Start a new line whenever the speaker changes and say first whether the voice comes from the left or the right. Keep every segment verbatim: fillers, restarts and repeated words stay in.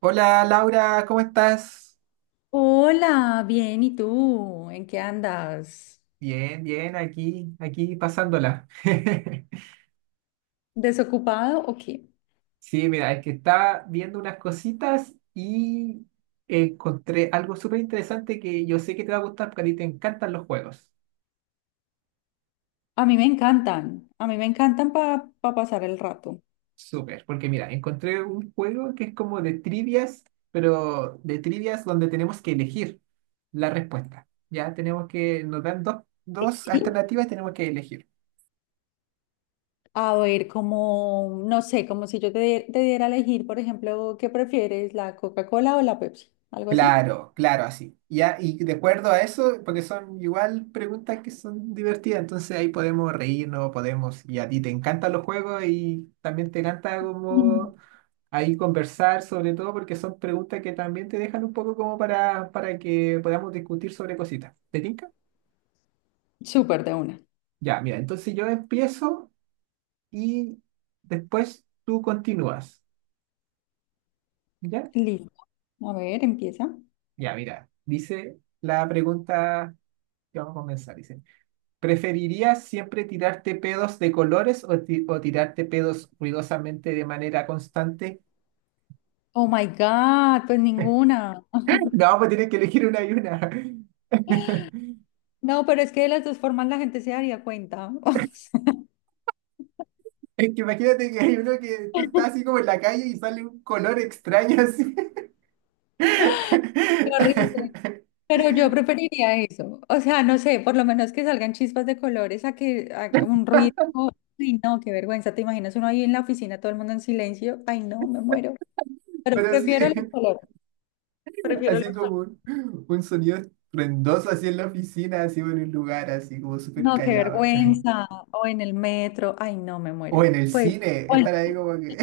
right: Hola Laura, ¿cómo estás?
left: Hola, bien, ¿y tú? ¿En qué andas?
right: Bien, bien, aquí, aquí pasándola.
left: ¿Desocupado o qué?
right: Sí, mira, es que estaba viendo unas cositas y encontré algo súper interesante que yo sé que te va a gustar porque a ti te encantan los juegos.
left: A mí me encantan, a mí me encantan para pasar el rato.
right: Súper, porque mira, encontré un juego que es como de trivias, pero de trivias donde tenemos que elegir la respuesta. Ya tenemos que, nos dan dos, dos
left: ¿Sí?
right: alternativas y tenemos que elegir.
left: A ver, como, no sé, como si yo te, die- te diera a elegir, por ejemplo, ¿qué prefieres, la Coca-Cola o la Pepsi? ¿Algo así?
right: Claro, claro, así. Y, a- y de acuerdo a eso, porque son igual preguntas que son divertidas, entonces ahí podemos reírnos, podemos, y a ti te encantan los juegos y también te encanta
left: Mm.
right: como ahí conversar, sobre todo porque son preguntas que también te dejan un poco como para, para que podamos discutir sobre cositas. ¿Te tinca?
left: Súper de una.
right: Ya, mira, entonces yo empiezo y después tú continúas. ¿Ya?
left: Listo. A ver, empieza.
right: Ya, mira, dice la pregunta que vamos a comenzar. Dice. ¿Preferirías siempre tirarte pedos de colores o, ti- o tirarte pedos ruidosamente de manera constante?
left: Oh my God, pues ninguna.
right: No, pues tienes que elegir una y una.
left: No, pero es que de las dos formas la gente se daría cuenta.
right: Es que imagínate que hay uno que tú
left: Qué
right: estás así como en la calle y sale un color extraño así.
left: horrible. Pero yo preferiría eso. O sea, no sé, por lo menos que salgan chispas de colores a que haga un ruido. Ay, no, qué vergüenza. ¿Te imaginas uno ahí en la oficina, todo el mundo en silencio? Ay, no, me muero. Pero
right: Pero sí,
left: prefiero los colores. Prefiero
right: así
left: los
right: como
left: colores.
right: un, un sonido estruendoso así en la oficina, así en un lugar así como súper
left: No, qué
right: callado.
left: vergüenza. O en el metro. Ay, no, me
right: O
left: muero.
right: en el
left: Pues,
right: cine,
left: bueno,
right: estar ahí como que...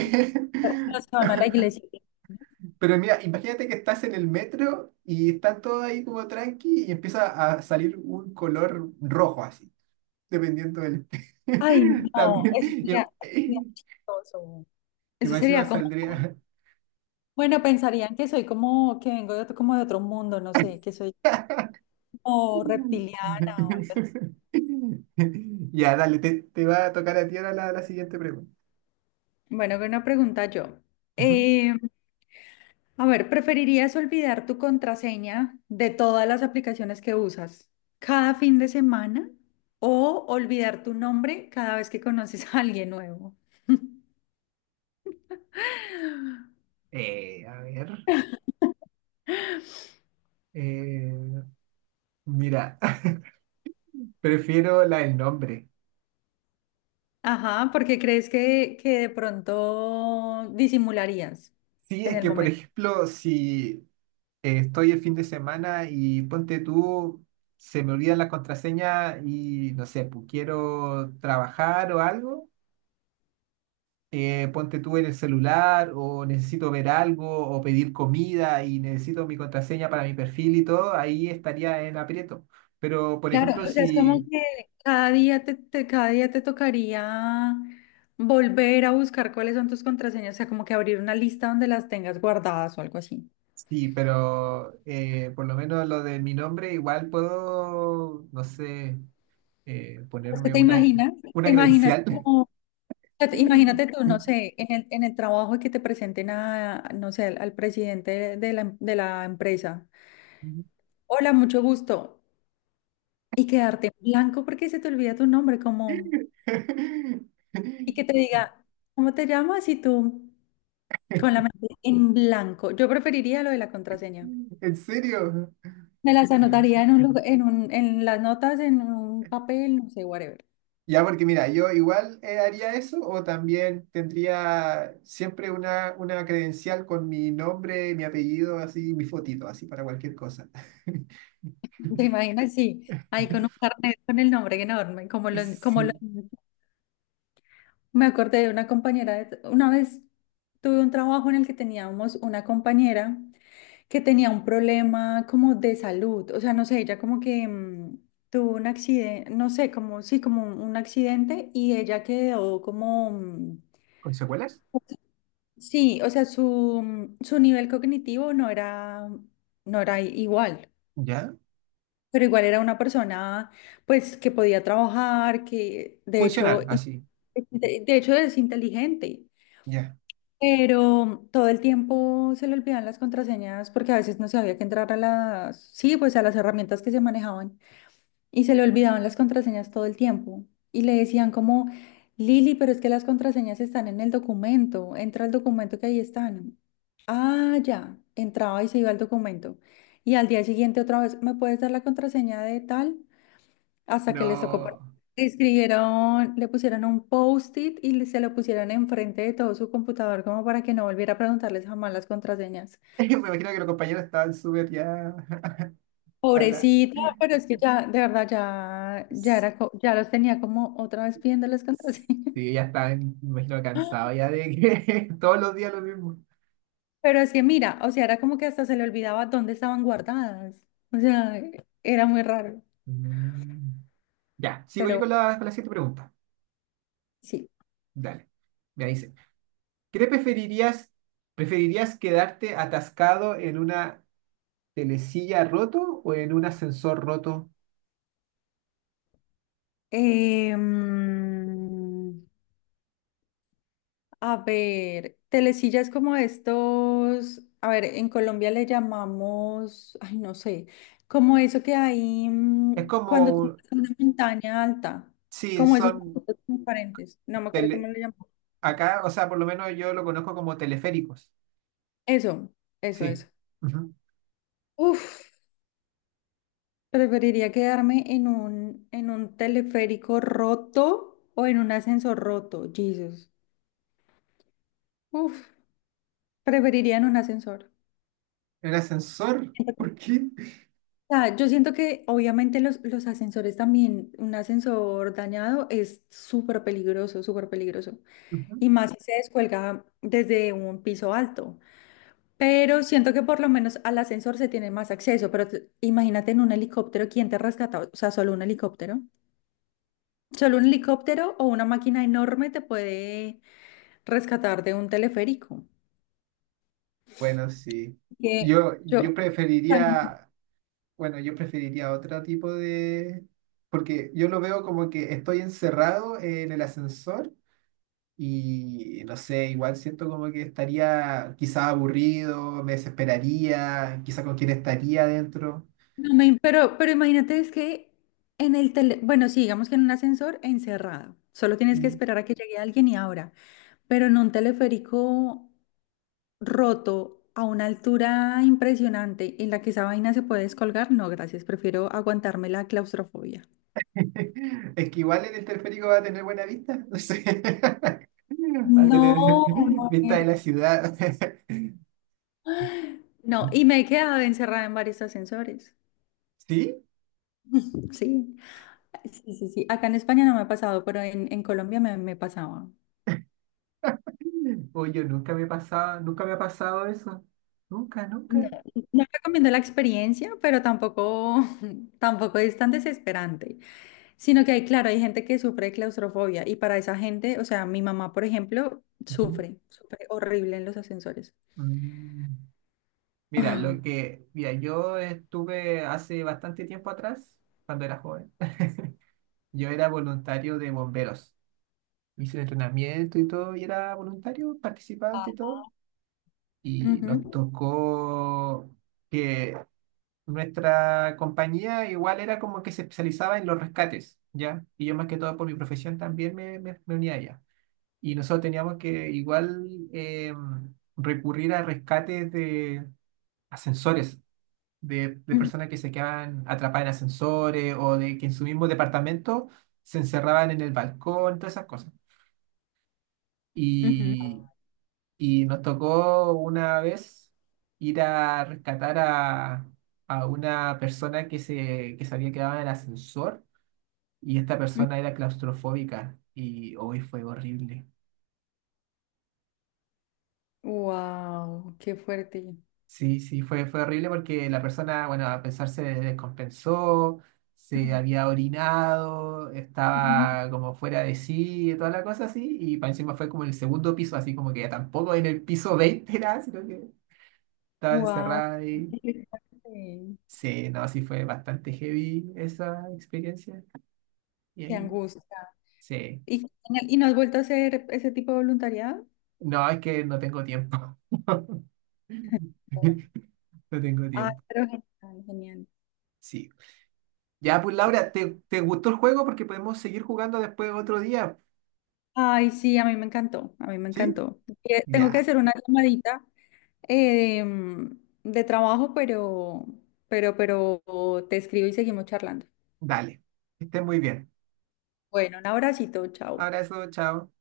left: los que van a la iglesia.
right: Pero mira, imagínate que estás en el metro y están todos ahí como tranqui y empieza a salir un color rojo así, dependiendo del...
left: Ay, no,
right: También,
left: eso sería, eso sería
right: y,
left: chistoso.
right: y
left: Eso
right: más encima
left: sería como,
right: saldría...
left: bueno, pensarían que soy como, que vengo de otro, como de otro mundo, no sé, que soy o reptiliana o algo así.
right: Ya, dale, te, te va a tocar a ti ahora la, la siguiente pregunta.
left: Bueno, una pregunta yo.
right: Ujú.
left: Eh, a ver, ¿preferirías olvidar tu contraseña de todas las aplicaciones que usas cada fin de semana o olvidar tu nombre cada vez que conoces a alguien nuevo?
right: Eh, a ver, eh, mira, prefiero la del nombre.
left: Ajá, porque crees que, que de pronto disimularías
right: Sí,
left: en
right: es
left: el
right: que por
left: momento.
right: ejemplo, si eh, estoy el fin de semana y ponte tú, se me olvida la contraseña y no sé, pues quiero trabajar o algo, eh, ponte tú en el celular o necesito ver algo o pedir comida y necesito mi contraseña para mi perfil y todo, ahí estaría en aprieto. Pero, por
left: Claro,
right: ejemplo,
left: o sea, es como
right: si...
left: que cada día te, te- cada día te tocaría volver a buscar cuáles son tus contraseñas, o sea, como que abrir una lista donde las tengas guardadas o algo así.
right: Sí, pero eh, por lo menos lo de mi nombre, igual puedo, no sé, eh,
left: Es que
right: ponerme
left: te
right: una,
left: imaginas, te
right: una
left: imaginas
right: credencial.
left: como, o sea, te- imagínate tú, no sé, en el, en el trabajo que te presenten a, no sé, al, al presidente de de la, em- de la empresa. Hola, mucho gusto. Y quedarte en blanco porque se te olvida tu nombre, como... y que te diga, ¿cómo te llamas? Y tú, con la mente en blanco. Yo preferiría lo de la contraseña.
right: ¿En serio?
left: Me las anotaría en un lugar- en un, en las notas, en un papel, no sé, whatever.
right: Ya, porque mira, yo igual eh, haría eso o también tendría siempre una, una credencial con mi nombre, mi apellido, así, mi fotito, así para cualquier cosa.
left: ¿Te imaginas? Sí, ahí con un carnet con el nombre enorme, como lo, como lo-
right: Sí.
left: me acordé de una compañera, de- una vez tuve un trabajo en el que teníamos una compañera que tenía un problema como de salud, o sea, no sé, ella como que mm, tuvo un accidente, no sé, como, sí, como un, un accidente y ella quedó como, mm,
right: ¿Con secuelas?
left: sí, o sea, su, mm, su nivel cognitivo no era, no era i- igual.
right: Ya.
left: Pero igual era una persona, pues, que podía trabajar, que de hecho,
right: Funcional,
left: in-
right: así.
left: de de hecho es inteligente.
right: Ya.
left: Pero todo el tiempo se le olvidaban las contraseñas porque a veces no sabía que entrar a las, sí, pues a las herramientas que se manejaban y se le olvidaban las contraseñas todo el tiempo. Y le decían como, Lili, pero es que las contraseñas están en el documento, entra al documento que ahí están. Ah, ya, entraba y se iba al documento. Y al día siguiente otra vez, ¿me puedes dar la contraseña de tal? Hasta que les tocó poner-
right: No.
left: escribieron, le pusieron un post-it y le- se lo pusieron enfrente de todo su computador como para que no volviera a preguntarles jamás las contraseñas.
right: Me imagino que los compañeros estaban súper ya. hasta la-
left: Pobrecita, pero es que ya, de verdad, ya, ya era, co- ya los tenía como otra vez pidiendo las contraseñas.
right: Sí, ya estaban, me imagino, cansados ya de que todos los días lo mismo.
left: Pero es que mira, o sea, era como que hasta se le olvidaba dónde estaban guardadas. O sea, era muy raro,
right: Mm. Ya, sigo yo
left: pero
right: con la, con la siguiente pregunta.
left: sí.
right: Dale. Ya dice, ¿qué preferirías, preferirías quedarte atascado en una telesilla roto o en un ascensor roto?
left: Em, A ver, telesilla es como estos, a ver, en Colombia le llamamos, ay, no sé, como eso que hay
right: Es
left: mm,
right: como,
left: cuando tú
right: un-
left: vas a una montaña alta,
right: sí,
left: como esos
right: son
left: tapitos transparentes, no me acuerdo cómo
right: tele-
left: le llamamos.
right: acá, o sea, por lo menos yo lo conozco como teleféricos.
left: Eso, eso,
right: Sí.
left: eso.
right: Ujú.
left: Uf, preferiría quedarme en un, en un teleférico roto o en un ascensor roto, Jesus. Uf, preferiría en un ascensor.
right: ¿En ascensor? ¿Por qué?
left: Sea, yo siento que obviamente los, los ascensores también, un ascensor dañado es súper peligroso, súper peligroso.
right: Ujú.
left: Y más si se descuelga desde un piso alto. Pero siento que por lo menos al ascensor se tiene más acceso. Pero t- imagínate en un helicóptero, ¿quién te rescata? O sea, solo un helicóptero. Solo un helicóptero o una máquina enorme te puede rescatar de un teleférico.
right: Bueno, sí.
left: Que
right: Yo,
left: yo,
right: yo preferiría Bueno, yo preferiría otro tipo de... Porque yo lo veo como que estoy encerrado en el ascensor y no sé, igual siento como que estaría quizá aburrido, me desesperaría, quizá con quién estaría adentro.
left: no me- pero, pero imagínate, es que en el tele, bueno, sí, digamos que en un ascensor encerrado, solo tienes que
right: Mm.
left: esperar a que llegue alguien y abra, pero en un teleférico roto a una altura impresionante en la que esa vaina se puede descolgar, no, gracias, prefiero aguantarme la claustrofobia.
right: Es que igual en el teleférico va a tener buena vista, no sé. Va a tener
left: No, me
right: vista de
left: muero.
right: la ciudad.
left: No, y me he quedado encerrada en varios ascensores.
right: ¿Sí?
left: Sí, sí, sí, sí. Acá en España no me ha pasado, pero en, en Colombia me, me pasaba.
right: O yo nunca me pasaba, nunca me ha pasado eso. Nunca, nunca.
left: No, no recomiendo la experiencia, pero tampoco, tampoco es tan desesperante, sino que hay, claro, hay gente que sufre de claustrofobia y para esa gente, o sea, mi mamá, por ejemplo,
right: Ujú.
left: sufre, sufre horrible en los ascensores.
right: Mm. Mira, lo que, mira, yo estuve hace bastante tiempo atrás, cuando era joven, yo era voluntario de bomberos. Hice el entrenamiento y todo, y era voluntario, participante y todo. Y nos tocó que nuestra compañía igual era como que se especializaba en los rescates, ¿ya? Y yo más que todo por mi profesión también me, me, me unía a ella. Y nosotros teníamos que igual em, recurrir a rescates de ascensores de, de personas que se quedaban atrapadas en ascensores o de que en su mismo departamento se encerraban en el balcón, todas esas cosas. Y, y nos tocó una vez ir a rescatar a, a una persona que se, que se había quedado en el ascensor y esta persona era claustrofóbica y hoy fue horrible.
left: Wow, qué fuerte.
right: Sí, sí, fue, fue horrible porque la persona, bueno, a pesar se descompensó, se había orinado, estaba como fuera de sí, y toda la cosa así, y para encima fue como en el segundo piso, así como que ya tampoco en el piso veinte, era, sino que estaba
left: Wow,
right: encerrada ahí.
left: qué fuerte.
right: Sí, no, sí fue bastante heavy esa experiencia. Y
left: Qué
right: ahí,
left: angustia.
right: sí,
left: ¿Y, y no has vuelto a hacer ese tipo de voluntariado?
right: no, es que no tengo tiempo. No tengo
left: Ah,
right: tiempo.
left: pero genial, genial.
right: Sí. Ya, pues Laura, ¿te, te gustó el juego? Porque podemos seguir jugando después otro día,
left: Ay, sí, a mí me encantó, a mí me
right: ¿sí?
left: encantó. Eh, Tengo que
right: Ya,
left: hacer una llamadita eh, mm, de trabajo, pero, pero, pero te escribo y seguimos charlando.
right: dale. Que estés muy bien.
left: Bueno, un abracito, chao.
right: Abrazo, chao.